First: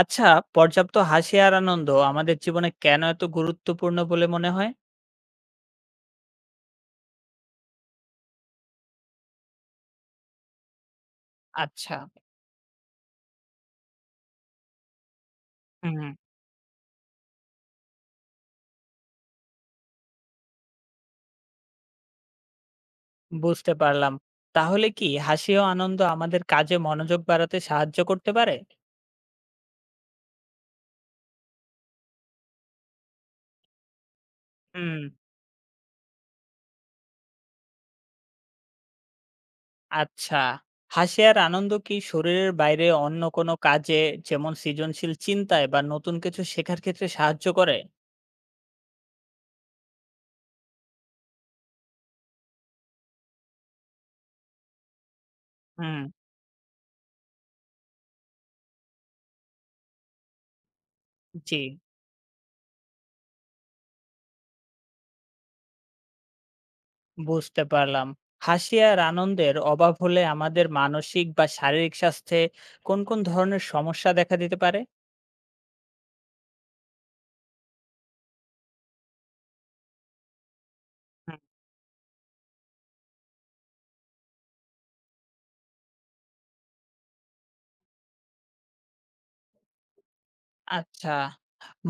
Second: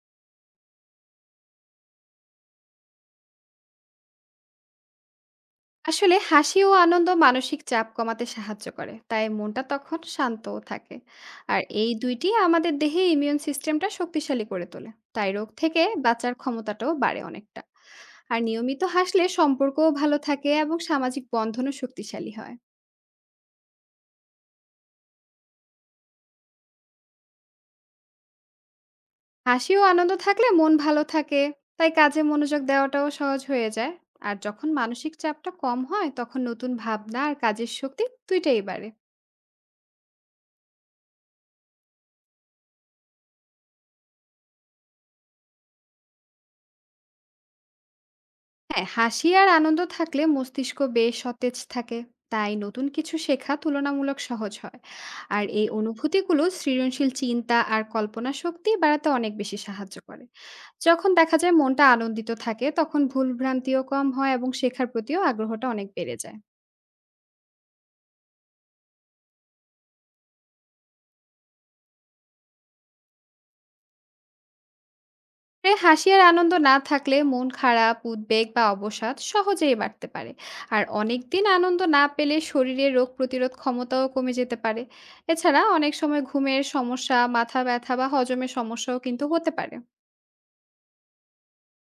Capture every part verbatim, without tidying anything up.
আচ্ছা, পর্যাপ্ত হাসি আর আনন্দ আমাদের জীবনে কেন এত গুরুত্বপূর্ণ বলে মনে হয়? আসলে হাসি ও আনন্দ মানসিক চাপ কমাতে সাহায্য করে তাই মনটা তখন শান্তও থাকে। আর এই আচ্ছা। দুইটি আমাদের দেহে ইমিউন সিস্টেমটা শক্তিশালী করে তোলে। তাই রোগ থেকে হুম, বাঁচার ক্ষমতাটাও বাড়ে অনেকটা। আর নিয়মিত হাসলে সম্পর্কও ভালো থাকে এবং সামাজিক বন্ধনও শক্তিশালী হয়। বুঝতে পারলাম। তাহলে কি হাসি ও আনন্দ আমাদের কাজে মনোযোগ বাড়াতে সাহায্য করতে পারে? হাসি ও আনন্দ থাকলে মন ভালো থাকে, তাই কাজে মনোযোগ দেওয়াটাও সহজ হয়ে যায়। আর যখন হুম। মানসিক চাপটা কম হয় তখন নতুন ভাবনা আর কাজের শক্তি দুইটাই বাড়ে। আচ্ছা, হাসি আর আনন্দ কি শরীরের বাইরে অন্য কোনো কাজে যেমন সৃজনশীল চিন্তায় বা নতুন কিছু শেখার ক্ষেত্রে সাহায্য করে? হ্যাঁ, হাসি আর আনন্দ থাকলে মস্তিষ্ক বেশ সতেজ থাকে, তাই নতুন কিছু শেখা তুলনামূলক সহজ হয়। আর এই হুম। অনুভূতিগুলো সৃজনশীল চিন্তা আর কল্পনা শক্তি বাড়াতে অনেক বেশি সাহায্য করে। যখন দেখা যায় জি, মনটা আনন্দিত থাকে তখন ভুলভ্রান্তিও কম হয় এবং শেখার প্রতিও আগ্রহটা অনেক বেড়ে যায়। বুঝতে পারলাম। হাসি আর আনন্দের অভাব হলে আমাদের মানসিক বা শারীরিক স্বাস্থ্যে কোন কোন ধরনের সমস্যা দেখা দিতে পারে? এ হাসি আর আনন্দ না থাকলে মন খারাপ, উদ্বেগ বা অবসাদ সহজেই বাড়তে পারে। আর হুম, অনেকদিন আনন্দ না পেলে শরীরের রোগ প্রতিরোধ ক্ষমতাও কমে যেতে পারে। এছাড়া অনেক সময় ঘুমের সমস্যা, মাথা ব্যথা বা হজমের সমস্যাও কিন্তু হতে পারে। আচ্ছা।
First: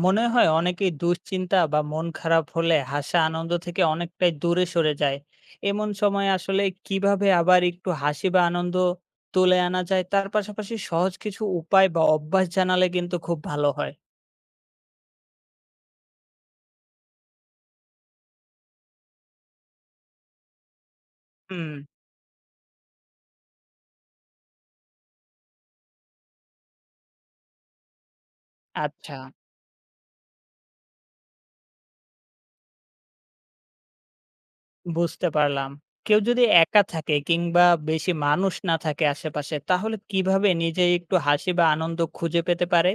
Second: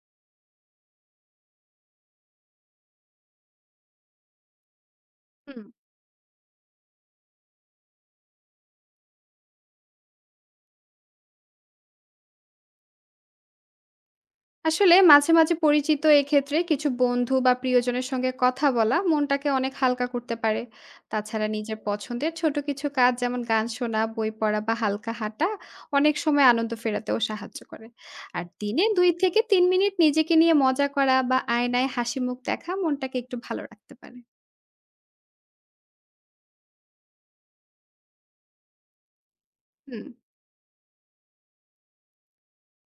মনে হয় অনেকেই দুশ্চিন্তা বা মন খারাপ হলে হাসা আনন্দ থেকে অনেকটাই দূরে সরে যায়। হুম। এমন সময় আসলে কিভাবে আবার একটু হাসি বা আনন্দ তুলে আনা যায়? তার পাশাপাশি সহজ কিছু উপায় বা অভ্যাস জানালে কিন্তু খুব ভালো হয়। আসলে মাঝে, মাঝে পরিচিত এক্ষেত্রে কিছু বন্ধু বা প্রিয়জনের সঙ্গে কথা বলা মনটাকে অনেক হালকা করতে পারে। তাছাড়া হুম, নিজের পছন্দের ছোট কিছু কাজ যেমন গান শোনা, বই পড়া বা হালকা হাঁটা অনেক সময় আনন্দ ফেরাতেও সাহায্য করে। আর দিনে দুই আচ্ছা, থেকে তিন মিনিট নিজেকে নিয়ে মজা করা বা আয়নায় হাসিমুখ দেখা মনটাকে একটু ভালো রাখতে পারে। বুঝতে পারলাম। কেউ যদি একা থাকে কিংবা বেশি মানুষ না থাকে আশেপাশে তাহলে হুম। কিভাবে নিজেই একটু হাসি বা আনন্দ খুঁজে পেতে পারে?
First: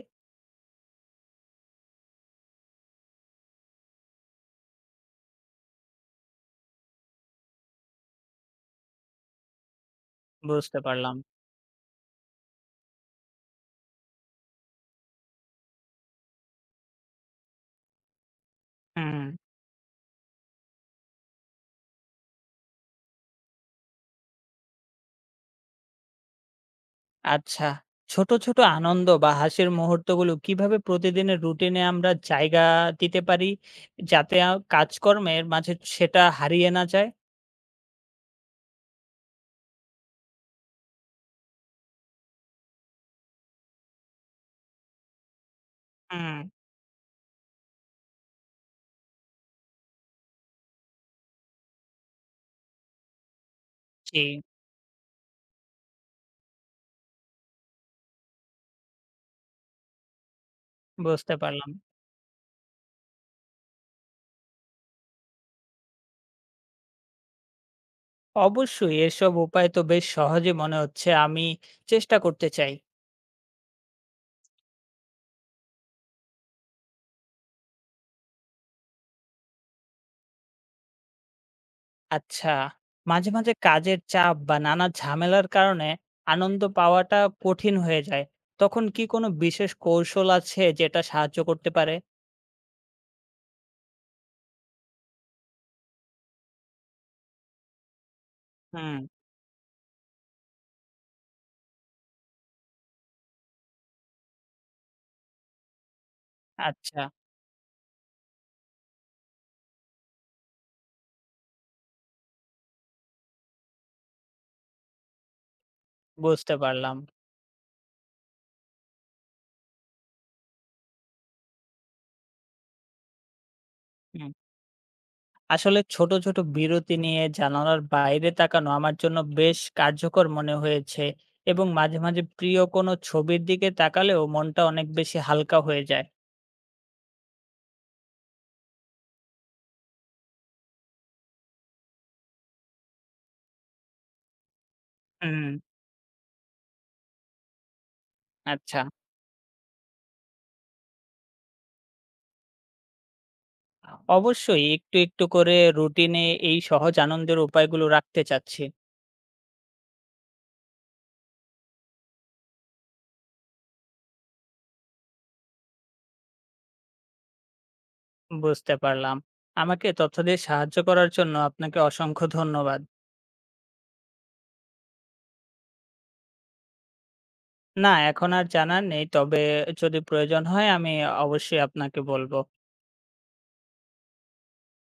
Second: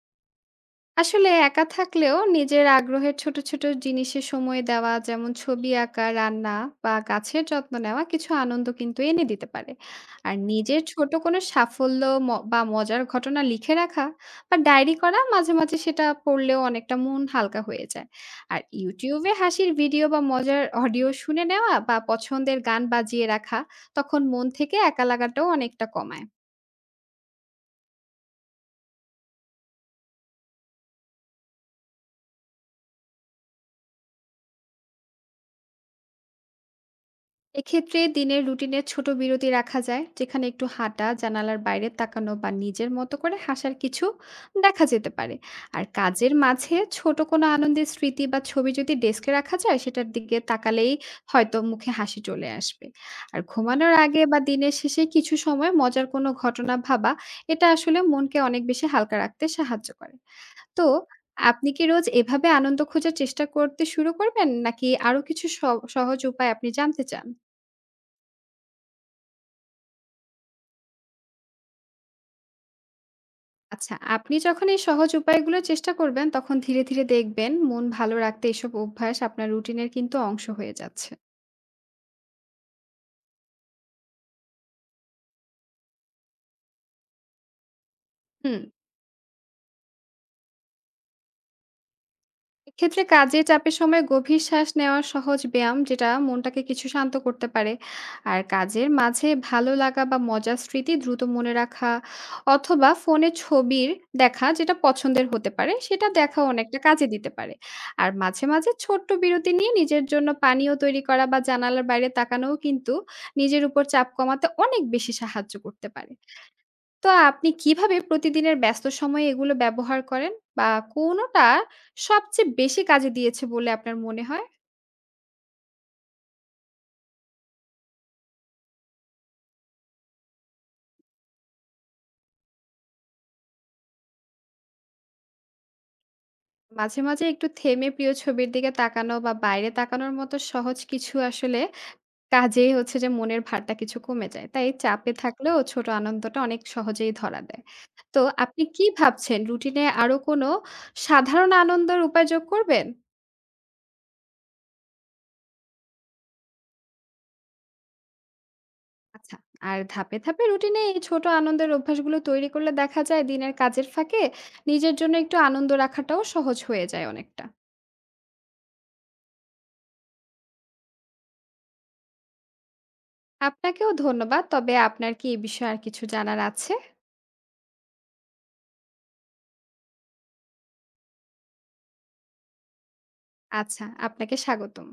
আসলে একা থাকলেও নিজের আগ্রহের ছোট, ছোট জিনিসে সময় দেওয়া যেমন ছবি আঁকা, রান্না বা গাছের যত্ন নেওয়া কিছু আনন্দ কিন্তু এনে দিতে পারে। আর বুঝতে নিজের ছোট পারলাম। কোনো সাফল্য ম বা মজার ঘটনা লিখে রাখা বা ডায়েরি করা মাঝে, মাঝে সেটা পড়লেও অনেকটা মন হালকা হয়ে যায়। আর হুম। YouTube এ হাসির ভিডিও বা মজার অডিও শুনে নেওয়া বা পছন্দের গান বাজিয়ে রাখা তখন মন থেকে একা লাগাটাও অনেকটা কমায়। আচ্ছা। ছোট, ছোট আনন্দ বা হাসির মুহূর্তগুলো কিভাবে প্রতিদিনের রুটিনে আমরা জায়গা দিতে পারি যাতে আ কাজকর্মের মাঝে সেটা হারিয়ে না যায়? এক্ষেত্রে দিনের রুটিনে ছোট বিরতি রাখা যায় যেখানে একটু হাঁটা, জানালার বাইরে তাকানো বা নিজের মতো করে হাসার কিছু দেখা যেতে পারে। আর কাজের হুম, মাঝে ছোট কোনো আনন্দের স্মৃতি বা ছবি যদি ডেস্কে রাখা যায় সেটার দিকে তাকালেই হয়তো মুখে হাসি চলে আসবে। আর ঘুমানোর জি, আগে বা দিনের শেষে কিছু সময় মজার কোনো ঘটনা ভাবা, এটা আসলে মনকে অনেক বেশি হালকা রাখতে সাহায্য করে। তো বুঝতে আপনি পারলাম। কি রোজ এভাবে আনন্দ খোঁজার চেষ্টা করতে শুরু করবেন নাকি আরো কিছু সহ- সহজ উপায় আপনি জানতে চান? অবশ্যই এসব উপায় তো বেশ সহজই মনে হচ্ছে। আমি চেষ্টা করতে চাই। আচ্ছা, আপনি যখন এই সহজ উপায়গুলো চেষ্টা করবেন, তখন ধীরে, ধীরে দেখবেন মন ভালো রাখতে এসব অভ্যাস আপনার রুটিনের কিন্তু অংশ হয়ে যাচ্ছে। আচ্ছা, মাঝে, মাঝে কাজের চাপ বা নানা ঝামেলার কারণে আনন্দ পাওয়াটা কঠিন হয়ে যায়। হুম। তখন কি কোনো বিশেষ কৌশল আছে যেটা সাহায্য করতে পারে? এক্ষেত্রে কাজের চাপের সময় গভীর শ্বাস নেওয়া সহজ ব্যায়াম যেটা মনটাকে কিছু শান্ত করতে পারে। আর কাজের হুম, মাঝে ভালো লাগা বা মজার স্মৃতি দ্রুত মনে রাখা অথবা ফোনে ছবির দেখা যেটা পছন্দের হতে পারে সেটা দেখা অনেকটা আচ্ছা, কাজে দিতে পারে। আর মাঝে মাঝে ছোট্ট বিরতি নিয়ে নিজের জন্য পানীয় তৈরি করা বা জানালার বাইরে তাকানোও কিন্তু নিজের উপর চাপ কমাতে অনেক বেশি সাহায্য করতে পারে। বুঝতে পারলাম। তো আপনি কিভাবে প্রতিদিনের ব্যস্ত সময়ে এগুলো ব্যবহার করেন? বা কোনটা সবচেয়ে বেশি কাজে দিয়েছে বলে আপনার মনে হুম, হয়? আসলে ছোট, ছোট বিরতি নিয়ে জানালার বাইরে তাকানো আমার জন্য বেশ কার্যকর মনে হয়েছে এবং মাঝে, মাঝে প্রিয় কোনো ছবির দিকে তাকালেও মনটা অনেক বেশি হালকা হয়ে যায়। মাঝে, মাঝে একটু থেমে প্রিয় ছবির দিকে তাকানো বা বাইরে তাকানোর মতো সহজ কিছু আসলে কাজেই হচ্ছে যে মনের ভারটা কিছু কমে যায়। তাই চাপে হুম, থাকলেও ছোট আনন্দটা অনেক সহজেই ধরা দেয়। তো আপনি আচ্ছা। কি ভাবছেন রুটিনে আরো কোনো সাধারণ আনন্দের উপায় যোগ করবেন? অবশ্যই একটু, একটু করে রুটিনে এই সহজ আনন্দের উপায়গুলো রাখতে চাচ্ছি। আচ্ছা। আর ধাপে, ধাপে রুটিনে এই ছোট আনন্দের অভ্যাসগুলো তৈরি করলে দেখা যায় দিনের কাজের ফাঁকে নিজের জন্য একটু আনন্দ রাখাটাও সহজ হয়ে যায় অনেকটা। বুঝতে পারলাম। আমাকে তথ্য দিয়ে সাহায্য করার জন্য আপনাকে অসংখ্য ধন্যবাদ। আপনাকেও ধন্যবাদ। তবে আপনার কি এই বিষয়ে আর কিছু জানার আছে? না, এখন আর জানার নেই। তবে যদি প্রয়োজন হয় আমি অবশ্যই আপনাকে বলব। আচ্ছা, আপনাকে স্বাগতম।